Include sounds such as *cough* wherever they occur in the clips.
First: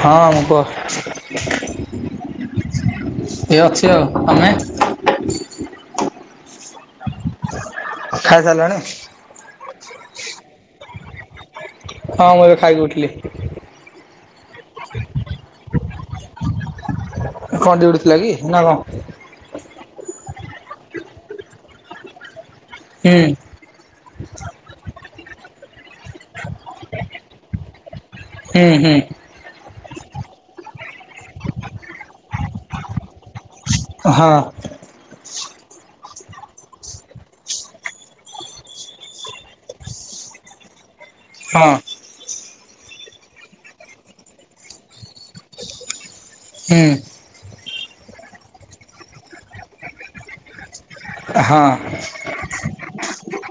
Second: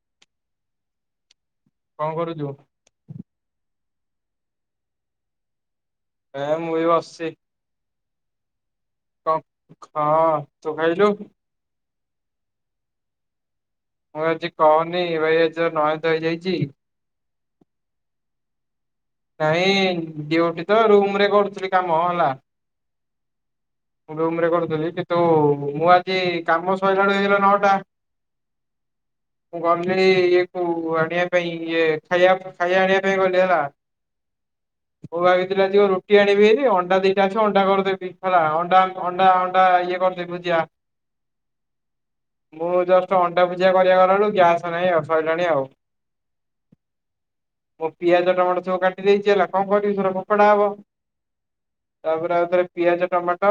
ହଁ କହ ଏ ଅଛି ଆଉ ତମେ ଏ ମୁଇ ବସିଛି ଖାଇ ସାରିଲାଣି ହଁ ମୁଁ ଏବେ ଖାଇକି ଉଠିଲି ମୁଁ ଆଜି କହୁନି ଭାଇ ନୟନ୍ତ ହେଇଯାଇଛି। କଣ ଦିଉଟି ଥିଲା କି ନା କ? ନାଇଁ ଡଉଟି ତ ରୁମ ରେ କରୁଥିଲି କାମ ହେଲା, ହୁଁ। ରୁମରେ କରୁଥିଲି କିନ୍ତୁ ମୁଁ ଆଜି କାମ ସରିଲାଳୁ ହେଇଗଲା ନଅଟା। ହୁଁ ହୁଁ। କଲି ଇଏ କୁ ଆଣିବା ପାଇଁ ଇଏ ଖାଇବା ଖାଇବା ଆଣିବା ପାଇଁ ଗଲି ହେଲା। ହଁ ରୁଟି ଆଣିବି ହେରି ଅଣ୍ଡା ଦିଟା ଅଛ ଅଣ୍ଡା କରିଦେବି ହେଲା ଅଣ୍ଡା ଅଣ୍ଡା ଅଣ୍ଡା ଇଏ କରିଦବୁ ଭୁଜି ଚା। ହଁ। ମୁଁ ଜଷ୍ଟ ଅଣ୍ଡା ଭୂଜିଆ କରିବା ଗଲାଲୁ ଗ୍ୟାସ ନହିଁ ସରିଲାଣି ଆଉ। ହୁଁ। ମୁଁ ପିଆଜ ଟମାଟ ସବୁ କାଟି ଦେଇଛି ହେଲା କଣ କରିବି ସେରା ଫୋପଡ଼ା ହବ। ହଁ ତାପରେ ଆଉଥରେ ପିଆଜ ଟମାଟ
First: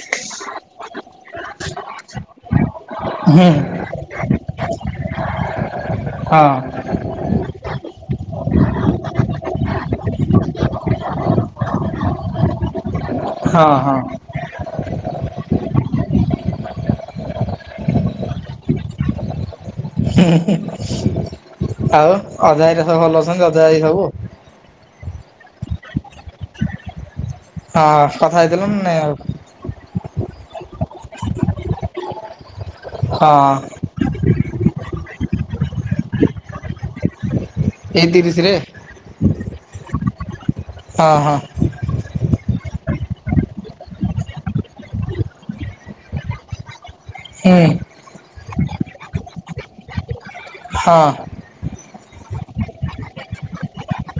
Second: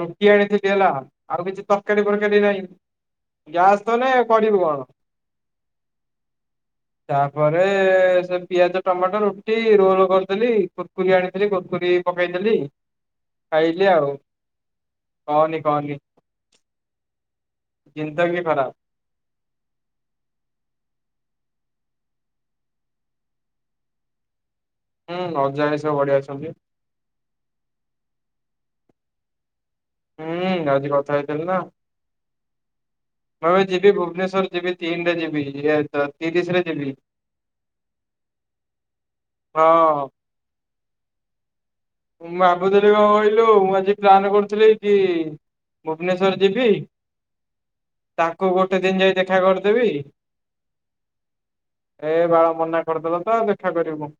ରୁଟି ଆଣିଥିଲି ହେଲା ଆଉ କିଛି ତରକାରୀ ଫରକାରୀ ନାହିଁ। ହୁଁ ଗ୍ୟାସ ତ ନାହିଁ କରିଵି କଣ? ହଁ। ତାପରେ ସେ ପିଆଜ ଟମାଟୋ ରୁ ଟି ରୋଲ କରିଦେଲି କୁୁରକୁରି ଆଣିଥିଲି କୁରକୁରି ପକେଇଦେଲି ହଁ ଖାଇଲି ହଁ ଆଉ କହନି କହନି *inaudible* ଚିନ୍ତା ବି ଖରାପ। *inaudible* *inaudible* ଆଉ ଅଜା ହେରିକା ସବୁ ଭଲ ଅଛନ୍ତି ଅଜା ଆଇ ସବୁ? ହୁଁ ଅଜା ହାରିକା ସବୁ ବଢିଆ ଅଛନ୍ତି। ହଁ କଥା ହେଇଥିଲ ନାଁ ନାଇ ଆଉ? ହୁଁ ଆଜି କଥା ହେଇଥିଲି ନା ହଁ *inaudible* ମୁଁ ଏବେ ଯିବି ଭୁବନେଶ୍ଵର ଯିବି ତିନିରେ ଯିବି ଇ ତ ତିରିଶି ରେ ଯିବି। ଏଇ ତିରିଶିରେ? ହଁ। ଅ ହଁ। ଭାବୁଥିଲି କଣ କହିଲୁ ମୁଁ ଆଜି ପ୍ଲାନ କରୁଥିଲି କି ଭୁବନେଶ୍ଵର ଯିବି ହୁଁ। ତାକୁ ଗୋଟେ ଦିନ ଯାଇ ଦେଖା କରିଦେବି ହଁ। ଏ ବାଳ ମନା କରିଦେଲ ତ ଆଉ ଦେଖା କରିବୁ କ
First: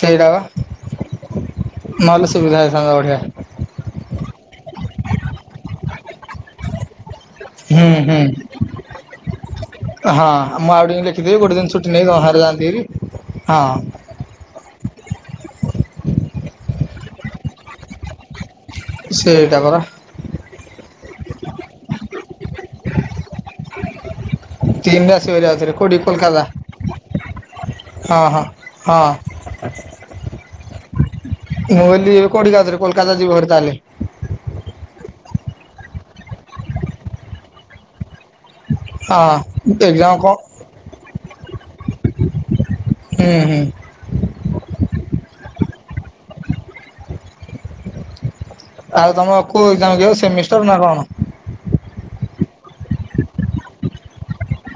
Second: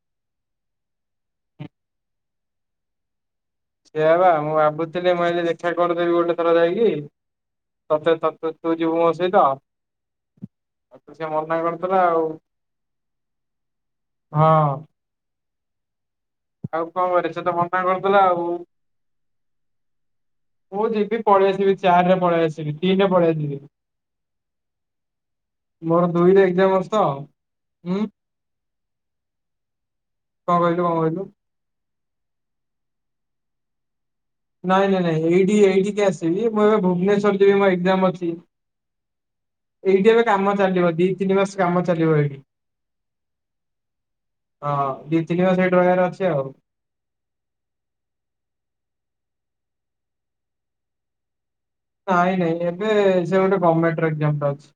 ସେଇଟା ବା ନହେଲେ ସୁବିଧା ହେଇଥାନ୍ତା ବଢ଼ିଆ। ସେୟା ବା ମୁଁ ଭାବୁଥିଲି ମୁଁ ଆଜି ଦେଖା କରିଦେବି ଗୋଟେ ଥର ଯାଇକି ହୁଁ ତତେ ହୁଁ। ତତ ତୁ ଯିବୁ ମୋ ସ ହଁ ମୁଁ ଆଉ ଟିକି ଲେଖିଦେବି ଗୋଟେ ଦିନ ଛୁଟି ନେଇ କି ଘରେ ଯାଆନ୍ତିି ହେରି ହଁ। ଆଉ କଣ କରି ସେ ତ ମନା କରୁଥିଲା ଆଉ ସେଇଟା ପରା ମୁଁ ଯିବି ପଳେଇ ଆସିବି ଚାରି ରେ ପଳେଇ ଆସିବି ତିନରେ ପଳେଇ ଆସିବି। ତିନରେ ଆସିବ ଯାଉରେ କୋଉଠି କୋଲକାତା। ହଁ ହଁ ହଁ। *inaudible* କଣ କହିଲୁ କଣ କହିଲୁ ମୁଁ କହିଲି କୋଡିଏରେ ଆଉଥରେ କୋଲକାତା ଯିବ ହେରି ତାହାଲେ? ନାଇଁ ନାଇଁ ନାଇଁ ଏଇଠି ଏଇଠିକି ଆସିବି ମୁଁ ଏବେ ଭୁବନେଶ୍ଵର ଯିବି ମୋ ଏାଗ୍ଜାମ୍ ଅଛି। ହଁ ଏକ୍ଜାମ ଏଇଠି ଏବେ କଣ କାମ ଚାଲିବ ଦି ତିନି ମାସ କାମ ଚାଲିବ ଏଇଠି ହୁଁ ହୁଁ। ହଁ ଦି ତିନି ମାସ ଏଇଠି ରହିବାର ଅଛି ଆଉ *inaudible* ଆଉ ତମ କଉ ଏାଗ୍ଜାମ୍ କିରେ ସେମିଷ୍ଟର ନା କଣ? ନାଇଁ ନାଇଁ ଏବେ ସେ ଗୋଟେ ଗମେଣ୍ଟ ଏାଗ୍ଜାମ୍ ଯାଉଛି।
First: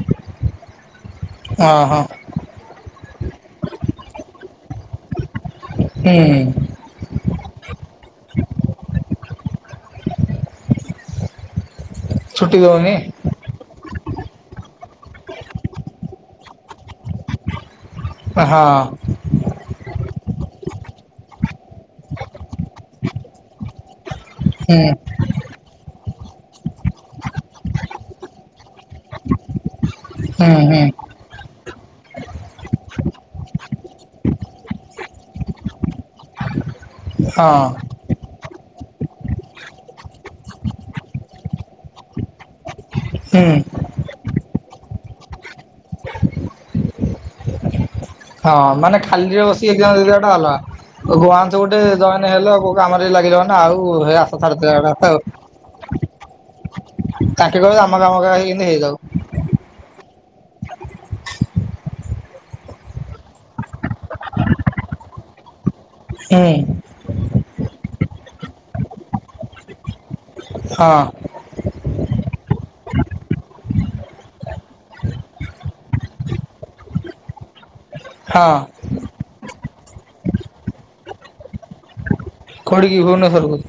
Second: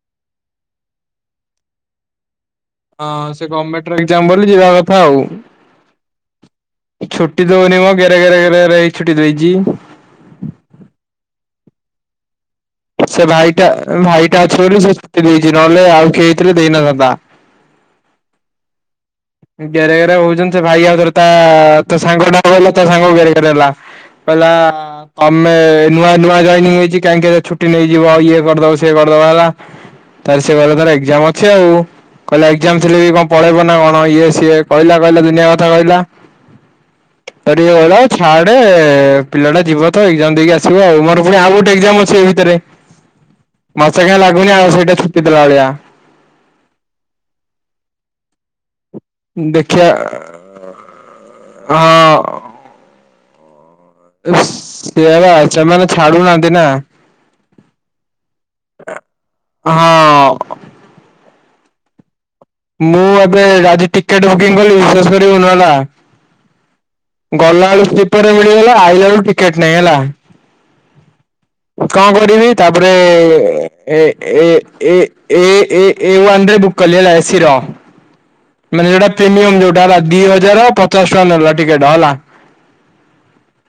ଅ ହ। ହଁ ସେ ଗମେଣ୍ଟର ଏଗ୍ଜାମ ବୋଲି ଯିବା କଥା ଆଉ ହୁଁ। ଛୁଟି ଦଉନି ବା ଗେରେ ଗେରେ ଗେରେ ହେଇକି ଛୁଟି ଦେଇଛି। *inaudible* ଛୁଟି ଦୋଉନି? ଭାଇ ଟା ଅଛି ବୋଲି ସେ ଛୁଟି ଦେଇଛି ନହେଲେ ଆଉ ଖଆଇଥିଲେ ଦେଇନଥାନ୍ତା। ହଁ। ଗେରେ ଗେରେ ହଉଛନ୍ତି ସେ ଭାଇ ଆଉଥରେ ତା ତୋ ସାଙ୍ଗ କହିଲା ତା ସାଙ୍ଗ ଗେରେଗେରେ ହେଲା କହିଲା ହୁଁ ତମେ ନୂଆ ନୂଆ ଜଏନିଂ ହେଇଛି କାହିଁକି ଛୁଟି ନେଇଯିବ ଆଉ ଇଏ କରିଦବ ସିଏ କରିଦବ ହେଲା। ତାହେଲେ ହୁଁ ସେ ହୁଁ ତର ଏକ୍ଜାମ ଅଛି ଆଉ କହିଲେ ଏଗ୍ଜାମ ଥିଲେ ବି କଣ ପଳେଇବ ନା କ ଇଏ ସିଏ କହିଲ କହିଲ ଦୁନିଆ କଥା କହିଲା ହଁ ହେଠୁ ୟେ କହିଲା ଛାଡ। ପିଲାଟା ଯିବ ତ ଏଗ୍ଜାମ ଦେଇକି ଆସିବ ଆଉ ମୋର ପୁଣି ଆଉ ଗୋଟେ ଅଛି ଏ ଭିତରେ ହୁଁ ମୋତେ କାଇ ଲାଗୁନି ଆଉ ସେଇଟା ଛୁଟି ଦେଲା ଭଳିଆ। ହଁ ମାନେ ଖାଲିରେ ବସି ଦେଲା ଟା ଅଲଗା ୱନ୍ସ ଗୋଟେ ଜଇନ ହେଲୋ କଉ କାମରେ ଲାଗିଲା ନା ଆଉ। ହେ ଆଶା ଛାଡ଼ିଦେବା କଥା ସେ ଆଉ ସେମାନେ ଛାଡୁନାହାନ୍ତି ନା। ତାଙ୍କେ କହିବେ ଆମ କାମ କେମିତି ହେଇଯାଉ। ହଁ। ମୁଁ ଏବେ ଆ ଟିକେଟ ବୁକିଂ କଲି ବିଶେଷ କର ନହେଲା ହଁ। ଗଲାଳୁ ସ୍ପରେ ମିଳିଗଲା ଆଇଲା ବେଳୁ ଟିକେଟ ନାହିଁ ହେଲା। ହଁ। କଣ କରିବି ତାପରେ ଏ ଏ ଏ ଏୱରେ କଲେଳୟସିର ହଁ ମାନେ ଯୋଉଟା ପ୍ରିମିୟମ ଯୋଉଟା ହେଲା ଦି ହଜାର ପଚାଶ ଟଙ୍କା ନେଲା ଟିକେଟ ହେଲା। ଖୋଡ଼ଗି ଭୁବନେଶ୍ଵରକୁ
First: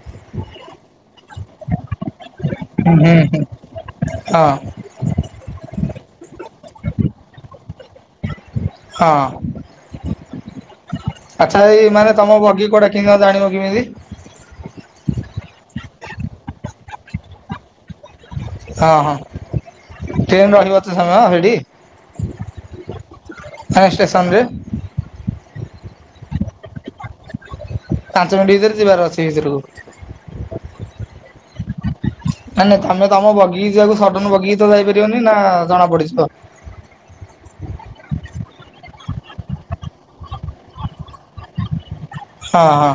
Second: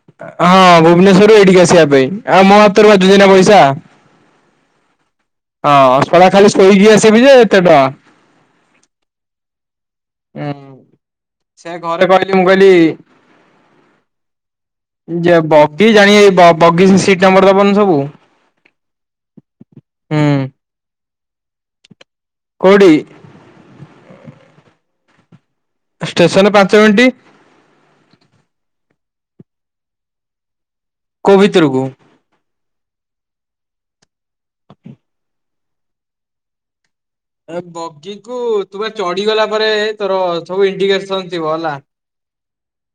ହଁ ଭୁବନେଶ୍ୱରରୁ ଏଇଠିକି ଆସିବା ପାଇଁ ଆଉ ମହାତରବାଦ ଯୋଜନା ହୁଁ। ପଇସା ହଁ ହଁ ସରା ଖାଲି ଶୋଇକି ଆସିବି ଯେ ଏତେ ଟଙ୍କା ହଁ। ହୁଁ। ଆଚ୍ଛା ଏଇ ମାନେ ତମ ଭଗୀ କୋଆଟେ କି ଜାଣିବ କେମିତି? ବଗି ଜାଣ ବଗିଚ ସିଟ ନମ୍ବର ଦବନି ସବୁ ହଁ ହଁ ହୁଁ। ଟ୍ରେନ ରହିବତ ସମୟ ରେଡ଼ି କୋଉଡି? ଆଏ ଷ୍ଟେସନରେ। ଷ୍ଟେସନରେ ପାଞ୍ଚ ମିନିଟ୍ ପାଞ୍ଚ ମିଣ୍ଟି ଭିତରେ ଯିବାର ଅଛି ଭିତରକୁ। କୋ ଭିତୋରକୁ ନାଇଁ ନାଇଁ ତମେ ତମ ବଗିି ଯିବାକୁ ସଡନ ବଗିି ତ ଯାଇପାରିବନି ନା ଜଣା ପଡିଯିବ। ଏ ବଗିକୁ ତୁମେ ଚଢିଗଲା ପରେ ତୋର ସବୁ ଇଡିିକେସନ ଥିବ ହେଲା। ହଁ ହଁ।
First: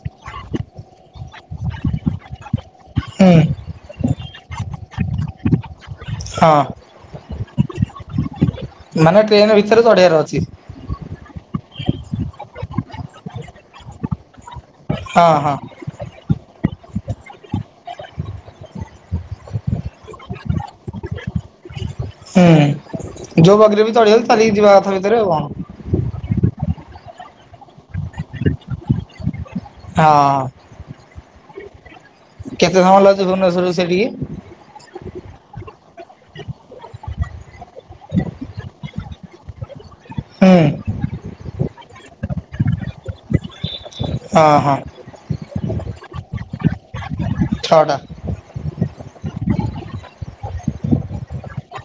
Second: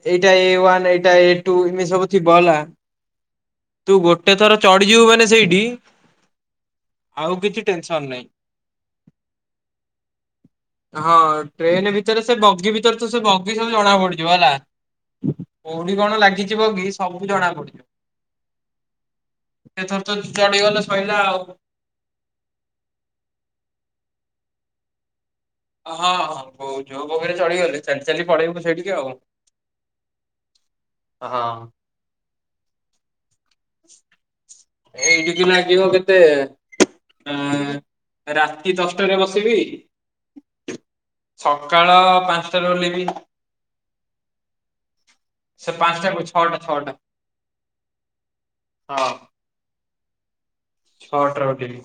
ଏଇଟା ଏ ୱାନ୍ ଏଇଟା ଏ ଟୁ ଏମିତି ସବୁଥିବ ହେଲା। ହୁଁ ତୁ ଗୋଟେ ଥର ଚଢିଯିବୁ ମାନେ ସେଇଠି ହଁ। ଆଉ କିଛି ଟେନସନ ନାହିଁ। ମାନେ ଟ୍ରେନ ଭିତରେ ଚଢିବାର ଅଛି। ହଁ ଟ୍ରେନ ଭିତରେ ସେ ବଗି ଭିତରେ ତ ସେ ବଗି ସବୁ ଜଣା ପଡିଯିବ ହେଲା। ହଁ ହଁ କୋଉଠି କଣ ଲାଗିଯିବ କି ସବୁ ଜଣା ପଡୁଛ। ସେଥର ତ ଚଡିଗଲେ ଶଇଲା ଆଉ। ହୁଁ ଯୋଉ ବଗିରେ ବି ଚଳିଗଲେ ଚାଲିକି ଯିବା କଥା ଭିତରେ ଆଉ କଣ? ହୋଉ ଯୋଉ ବଖରେ ଚଳିଗଲେ ଚାଲି ଚାଲି ପଳେଇବୁ ସେଇଟିକି ଆଉ। ହଁ। ହଁ। କେତେ ସମୟ ଲାଗୁଛି ଭୁବନେଶ୍ଵରରୁ ସେଠିକି ଲାଗିବ କେତେ ଅ ରାତି ଦଶଟାରେ ବସିବି ହୁଁ ସକାଳ ପାଞ୍ଚଟା ରେ ଓଲ୍ହିବି। ଅ ହଁ। ସେ ପାଞ୍ଚଟାକୁ ଛଅଟା ଛଅଟା ଛଅଟା ହଁ। ଛଆଟାରେ ଉଠିବି।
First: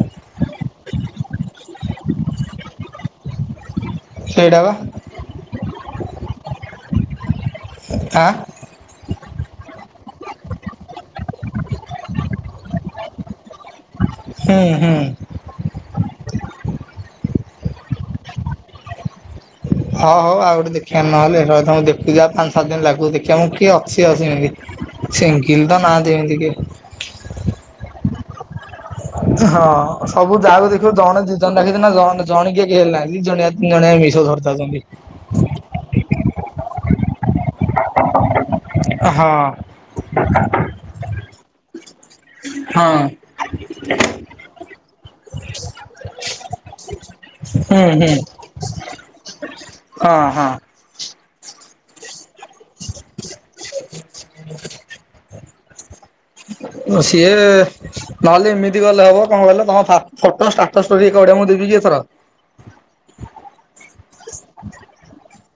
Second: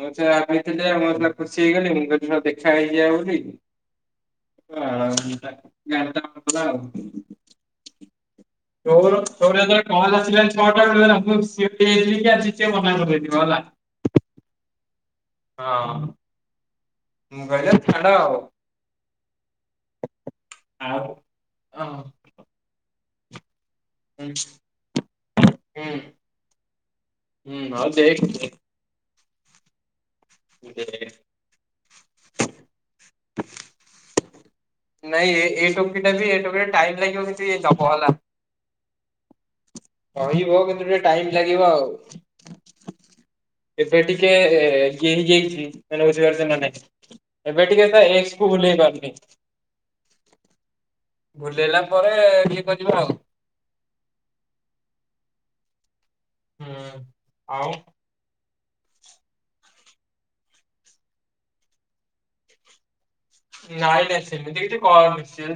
ମୁଁ ସେ ଭାବିଥିଲି ମ ଖୁସି ହେଇଗଲି ମୁଁ ଦେଖା ହେଇଯିବା ବୋଲି ସେଇଟା ବା ! ଧନ୍ଦା *unintelligible* ଆଉ। ଆଁ କୋହୁନୁ ତୋର ଯେତୋବେଳେ କଲ୍ ଆସିଲାନି ଛଅଟା ବେଳୁ ମୁଁ ପୁରା ସିଓର ହେଇ ଯାଇଥିଲି କି ଆଜି ସିଏ ମନ କରିଦେଇଥିଲେ ହେଲା। ହୁଁ ହୁଁ। ହଁ। ମୁଁ କହିଲି ଛାଡ ଆଉ ହଁ ହଉ ଆଉ ଗୋଟେ ଦେଖିବା ନହେଲେ ଦେଖିବା ପାଞ୍ଚ ସାତ ଦିନ ଲାଗୁ ଦେଖିଆ କିଏ ଅଛି ଅଛିମିତି ସିଙ୍ଗିଲ୍ ତ ନାହାନ୍ତି ଏମିତି କେହି ହୁଁ, ହଉଦେଖେ ଟିକେ ହଁ ସବୁ ଯାଉ ଦେଖିବୁ, ଜଣେ ଦିଇ ଜଣ ଡାକିଛି ନା ଜ ଜଣେ କିଏ *unintelligible* ଖ ହେନାହାନ୍ତି ଜଣିଆତିନ ଜଣିଆ ମିଶଷ ଧରିଥାନ୍ତି ନାଇଁ, ଏ ଏ ଟୋପି ଟା ବି, ଏ ଟୋପି ଟାଇମ୍ ଲାଗିବ କି ଦବ ହେଲା। ହଁ କହିବ କିନ୍ତୁ ଟିକେ ଟାଇମ ଲାଗିବ ଆଉ ହଁ ଏବେ ଟିକେ ଇଏ ହେଇଯାଇଛି ମାନେ ବୁଝି ପାରୁଛୁ ନାଇଁ ଏବେ ହୁଁ ଟିକେ ତ, ହୁଁ ଏ ସ୍କୁଲ ହେଇ ପାରୁନି। ହଁ ହଁ ବୁଲେଇଲା ପରେ, ଇଏ କରିିବ ଆଉ ବ, ସେ ନହେଲେ କେମିତି ଗଲେ ହବ କଣ *unintelligible* ତମ ଫା ଫଟ ଷ୍ଟାଟଷ *unintelligible* ମୁଁ ଦେଇ ଦୋଉଚି ଏଥର। ନାଇଁ ନାଇଁ ସେମିତି କିଛି କରନି ସ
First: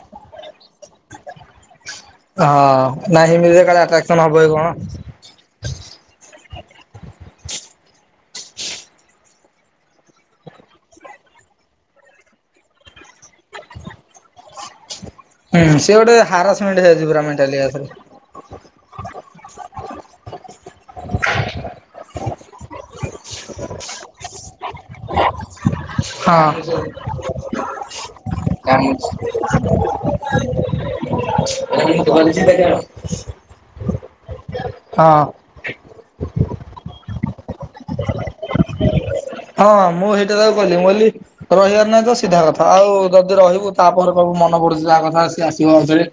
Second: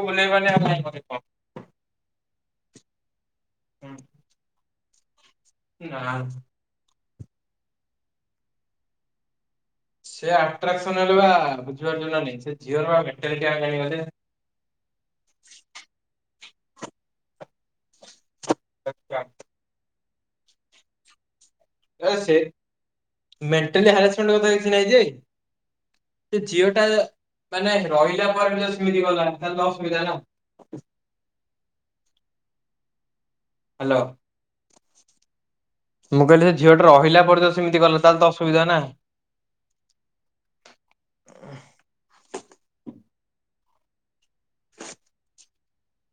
ବୁଲେଇବି ଆଉ କଣ ହଁ ନାହିଁ ମିଳିବ କାଳେ ଆକ୍ଟ୍ରାସନ ହବ କି କଣ? ନାଚ୍ ସେ ଆଟ୍ରାକ୍ସନ ହେଲେ ବା ବୁଝିପାରୁଛ ନା ନାଇଁ ସେ ଝିଅର ବାଟ ଜାଣିବ। ହୁଁ ସେ ଗୋଟେ ହାରାସମେଣ୍ଟ ହେଇଯାଉଚି ପୁରା ମେଣ୍ଟାଲିଆ ଘରେ *unintelligible* ଏ ସେ ମେଣ୍ଟାଲି ହାରାସମେଣ୍ଟ କଥା କିଛି ନାହିଁ ଯେ। ହଁ। *inaudible* *unintelligible* *unintelligible* ହାଲୋ। ହଁ। ମୁଁ କହିଲି ସେ ଝିଅଟା ରହିଲା ପରେ ତତେ ସେମିତି କଲା ତାହେଲେତ ଅସୁବିଧା ନା। ହଁ ମୁଁ ସେଇଟା ତାକୁ କହଲି ମୁ କହିଲି ରହିବାର ନାହିଁ ତ ସିଧା କଥା। ଆଉ ଯଦି ରହିବୁ ତାପରେ କିହିବୁ ମନ ପଡୁଚି ତା କଥା ସିଏ ଆସିବ ଆଉ ଥରେ।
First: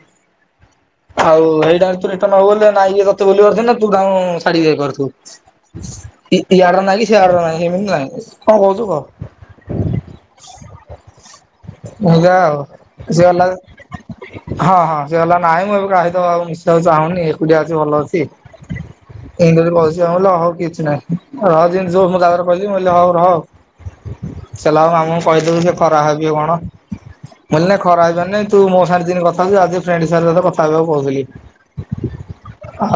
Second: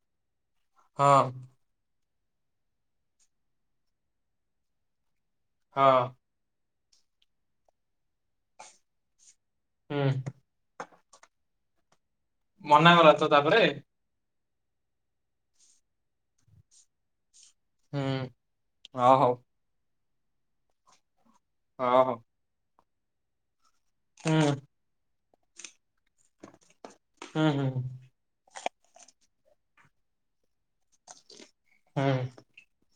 ଆଉ ହେଇଟା ତୁ ରିଟର୍ଣ ହବୁ ବୋଲି ନାଇଁ ଏ ତତେ ଭୁଲିପାରୁଥିବୁ ନା ତୁ ତାଙ୍କୁ ଛାଡିକି ଯାଇ ପାରୁଥିବୁ। ଇ-ଇଆଡାର ନାହିଁ କି ସିଆଡାର ନାହିଁ ସେମିତି ନାହିଁ କଣ କହୁଚୁ କହ। ହୁଁ। ମୁଗା ଆଉ ସିଏ ଅଲଗା *unintelligible* ହଁ ହଁ ସେ କହିଲା ନାଇଁ ଏବେ କାହା ସହିତ ଆଉ ମିଶିବାକୁ ଚାହୁଁନି। ଯାହା ଅଛି ଭଲ ଅଛି। *unintelligible* ଆଉ କିଛି ନାହିଁ। ରହ ଜିନି ଶୁଣୁ ମୁଁ ତାପରେ କହିଲି କି ମୁଁ କହିଲି କି ହୋଉ ରହ ଚଲାଅ ମାମୁଁ କହିଦେବୁ ସେ ଖରାପ ଭାବିବ କଣ ଗଲେ ଖରାପ ଭାବିବନି। *unintelligible* ତୁ ମୋ ସା *unintelligible* ଦିନି କଥା ହୋଉଚୁ ଆଜି ଫ୍ରେଣ୍ଡ ହିସାବରେ କଥା ହେବାକୁ କୋହୁଥିଲି। ହୁଁ।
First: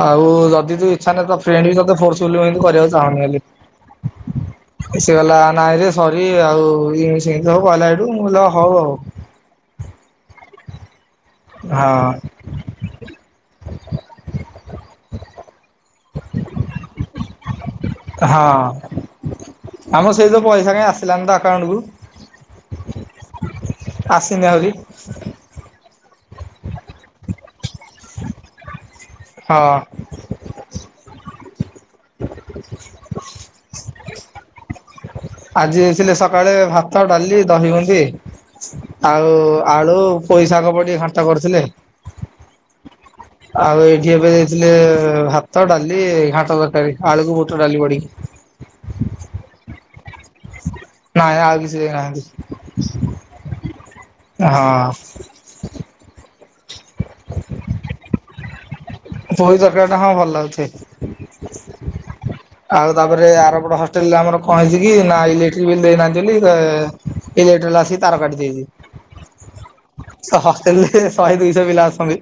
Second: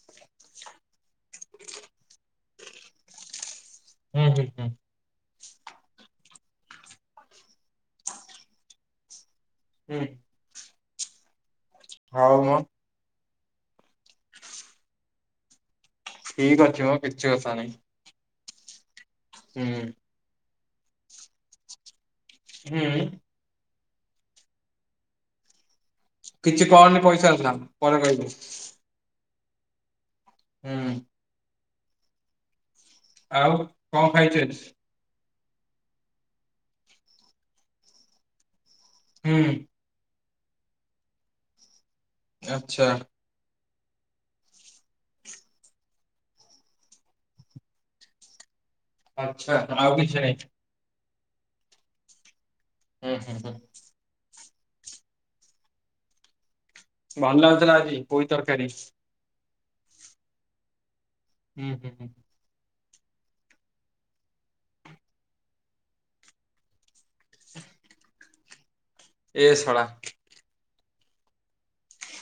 ଆଉ ଯଦି ତୁ ଇଚ୍ଛା ନାହିଁ ତ ଫ୍ରେଣ୍ଡ ବି ତତେ ଫୋର୍ସ ଫୁଲି *unintelligible* କରିବାକୁ ଚାହୁଁନି ବୋଲି। ହୁଁ ହୁଁ ହୁଁ। ସେ ଗଲା ନାଇଁରେ ସରି ଆଉ ସେମିତି ହବ କହିଲ ଏଠୁ ମୁଁ ହବ ଆଉ। ହୁଁ। ହଁ ହଉ ମ। ଠିକ ଅଛି ମଁ କିଛି କଥା ନାଇଁ। ହଁ ଆମର ସେଇ ଯେଉଁ ପଇସା କାହିଁ ଆସିଲାନି ତ ଆକାଉଣ୍ଟକୁ। ହୁଁ। ଆସିନି ଆହୁରି କିଛି କରନି ପଇସା ଆସିଲା ପରେ କହିବୁ। ହଁ। ହୁଁ। *inaudible* ଆଉ କଣ ଖାଇଚୁ ଆଜି? ଆଜି ଦେଇଥିଲେ ସକାଳେ ଭାତ ଡାଲି ଦହି ଭେଣ୍ଡି ଆଉ ଆଳୁ। ପୋଇ ଶାଗ ପ ଟିକେ ଘାଣ୍ଟ କରିଥିଲେ। ଆଛା। ଆଉ ଏଇଠି ଏବେ ଦେଇଥିଲେ। ଭାତ ଡାଲି ଘାଣ୍ଟ ତରକାରୀ ଆଳୁକୁ ବୁଟ ଡାଲି ପଡିକି ଆଛା ଆଉ କିଛି ନାହିଁ। ନାଇଁ ଆଉ କିଛି ଦେଇନାହାନ୍ତି। ହୁଁ ହୁଁ ହୁଁ। ହଁ। ଭଲ ଲାଗୁଥିଲା ଆଜି ପୋଇ ତରକାରୀ ପୋଇ ତରକାରୀ ଟା ହଁ ଭଲ ଲାଗୁଛି। ହୁଁ ହୁଁ ହୁଁ। ଆଉ ତାପରେ ଆରପଟ ହଷ୍ଟେଲ ଆମର କଣ ହେଇଚିକି, ନା ଇଲେକ୍ଟ୍ରିକ ବିଲ୍ ଦେଇନାହାନ୍ତି ବୋଲି ଇଲେକ୍ଟ୍ରି ବାଲା ଆସିକି ତାର କାଟି ଦେଇଛି। ଏ ଶଳା! ଡେଲି ଶହେ ଦୁଇଶହ ପିଲା ଆସନ୍ତି।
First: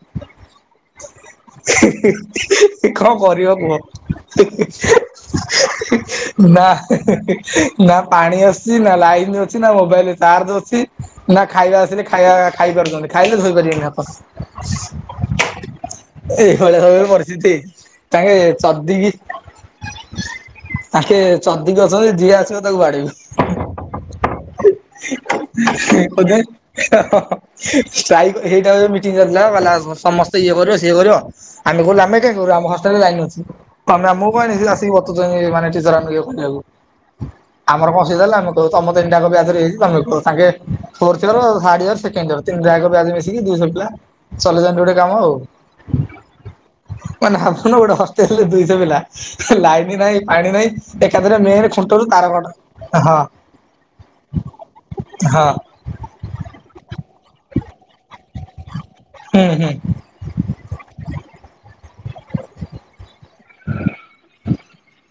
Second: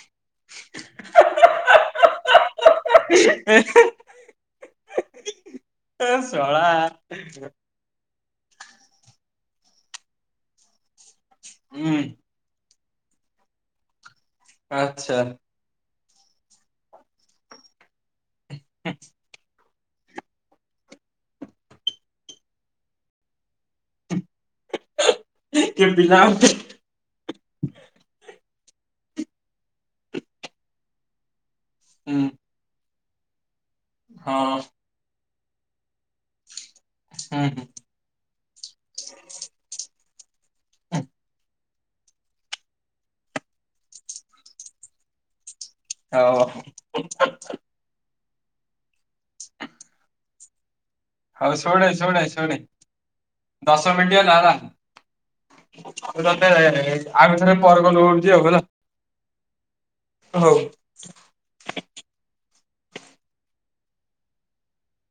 ହିଁ ହିଁ ହିଁ ହିଁ କଣ କରିବ କୁହ ନା ନା। ନା ପାଣି ଅସୁଛି। ନା ଲାଇନ୍ ଅଛି ନା ମୋବାଇଲରେ ଚାର୍ଜ ଅଛି। ନା ଖାଇବା ଆସିଲେ ଖାଇବା ଖାଇପାରୁଛନ୍ତି ଖାଇଲେ ଧୋଇ ପାରିବେନି ହାତ ଆଛା। ଏଇଭଳିଆ ସବୁ ପରିସ୍ଥିତି ତାଙ୍କେ ଚଦିକି ଆକେ ଚଦିକି ଅଛନ୍ତି ଯିଏ ଆସିବ ତାକୁ ବାଡେଇବୁ। *unintelligible* ଷ୍ଟାଇ ହେଇଟା *unintelligible* *unintelligible* ସମସ୍ତେ ଇଏ କରିବ ସିଏ କରିବ। ଆମେ କହିଲୁ ଆମେ କାଇଁ କରିବୁ ଆମ ହଷ୍ଟେଲରେ ତ ଲାଇନ ଅଛି। ତମେ ଆମକୁ କ କଣ ଆସିକି ବତଉଚ ଆମେ ଟିଚର ମାନେ ଇଏ କରିବାକୁ। ଆମର କଣ ଅସୁବିଧା ହେଲେ ଆମେ କହିବୁ। ତମ ତିନିଟାକ ବ୍ୟଚରେ ହେଇଛି ତମେ କୁହ। ତାଙ୍କେ fourth floor third year second year ତିନିଟାକ ବ୍ୟାଚ ମିଶିକି ଦୁଇ ଶହ ପିଲା, ଚଲାଇଛନ୍ତି ଗୋଟେ କାମ ଆଉ। ଓହୋ *inaudible* ତାହେଲେ ଦୁଇଶହ ପିଲା ଲାଇନ ନାହିଁ ପାଣି ନାହିଁ। ଏକାଥରେ ମେନେ ଖୁଣ୍ଟରୁ ତାର କଟ୍ ହଁ। *unintelligible* *inaudible* ଆଗ ହଁ ଥରେ ପରେ କଲ୍ କରୁଚି ଆଉ ହେଲା। ହୁଁ ହୁଁ। ହଉ। *inaudible*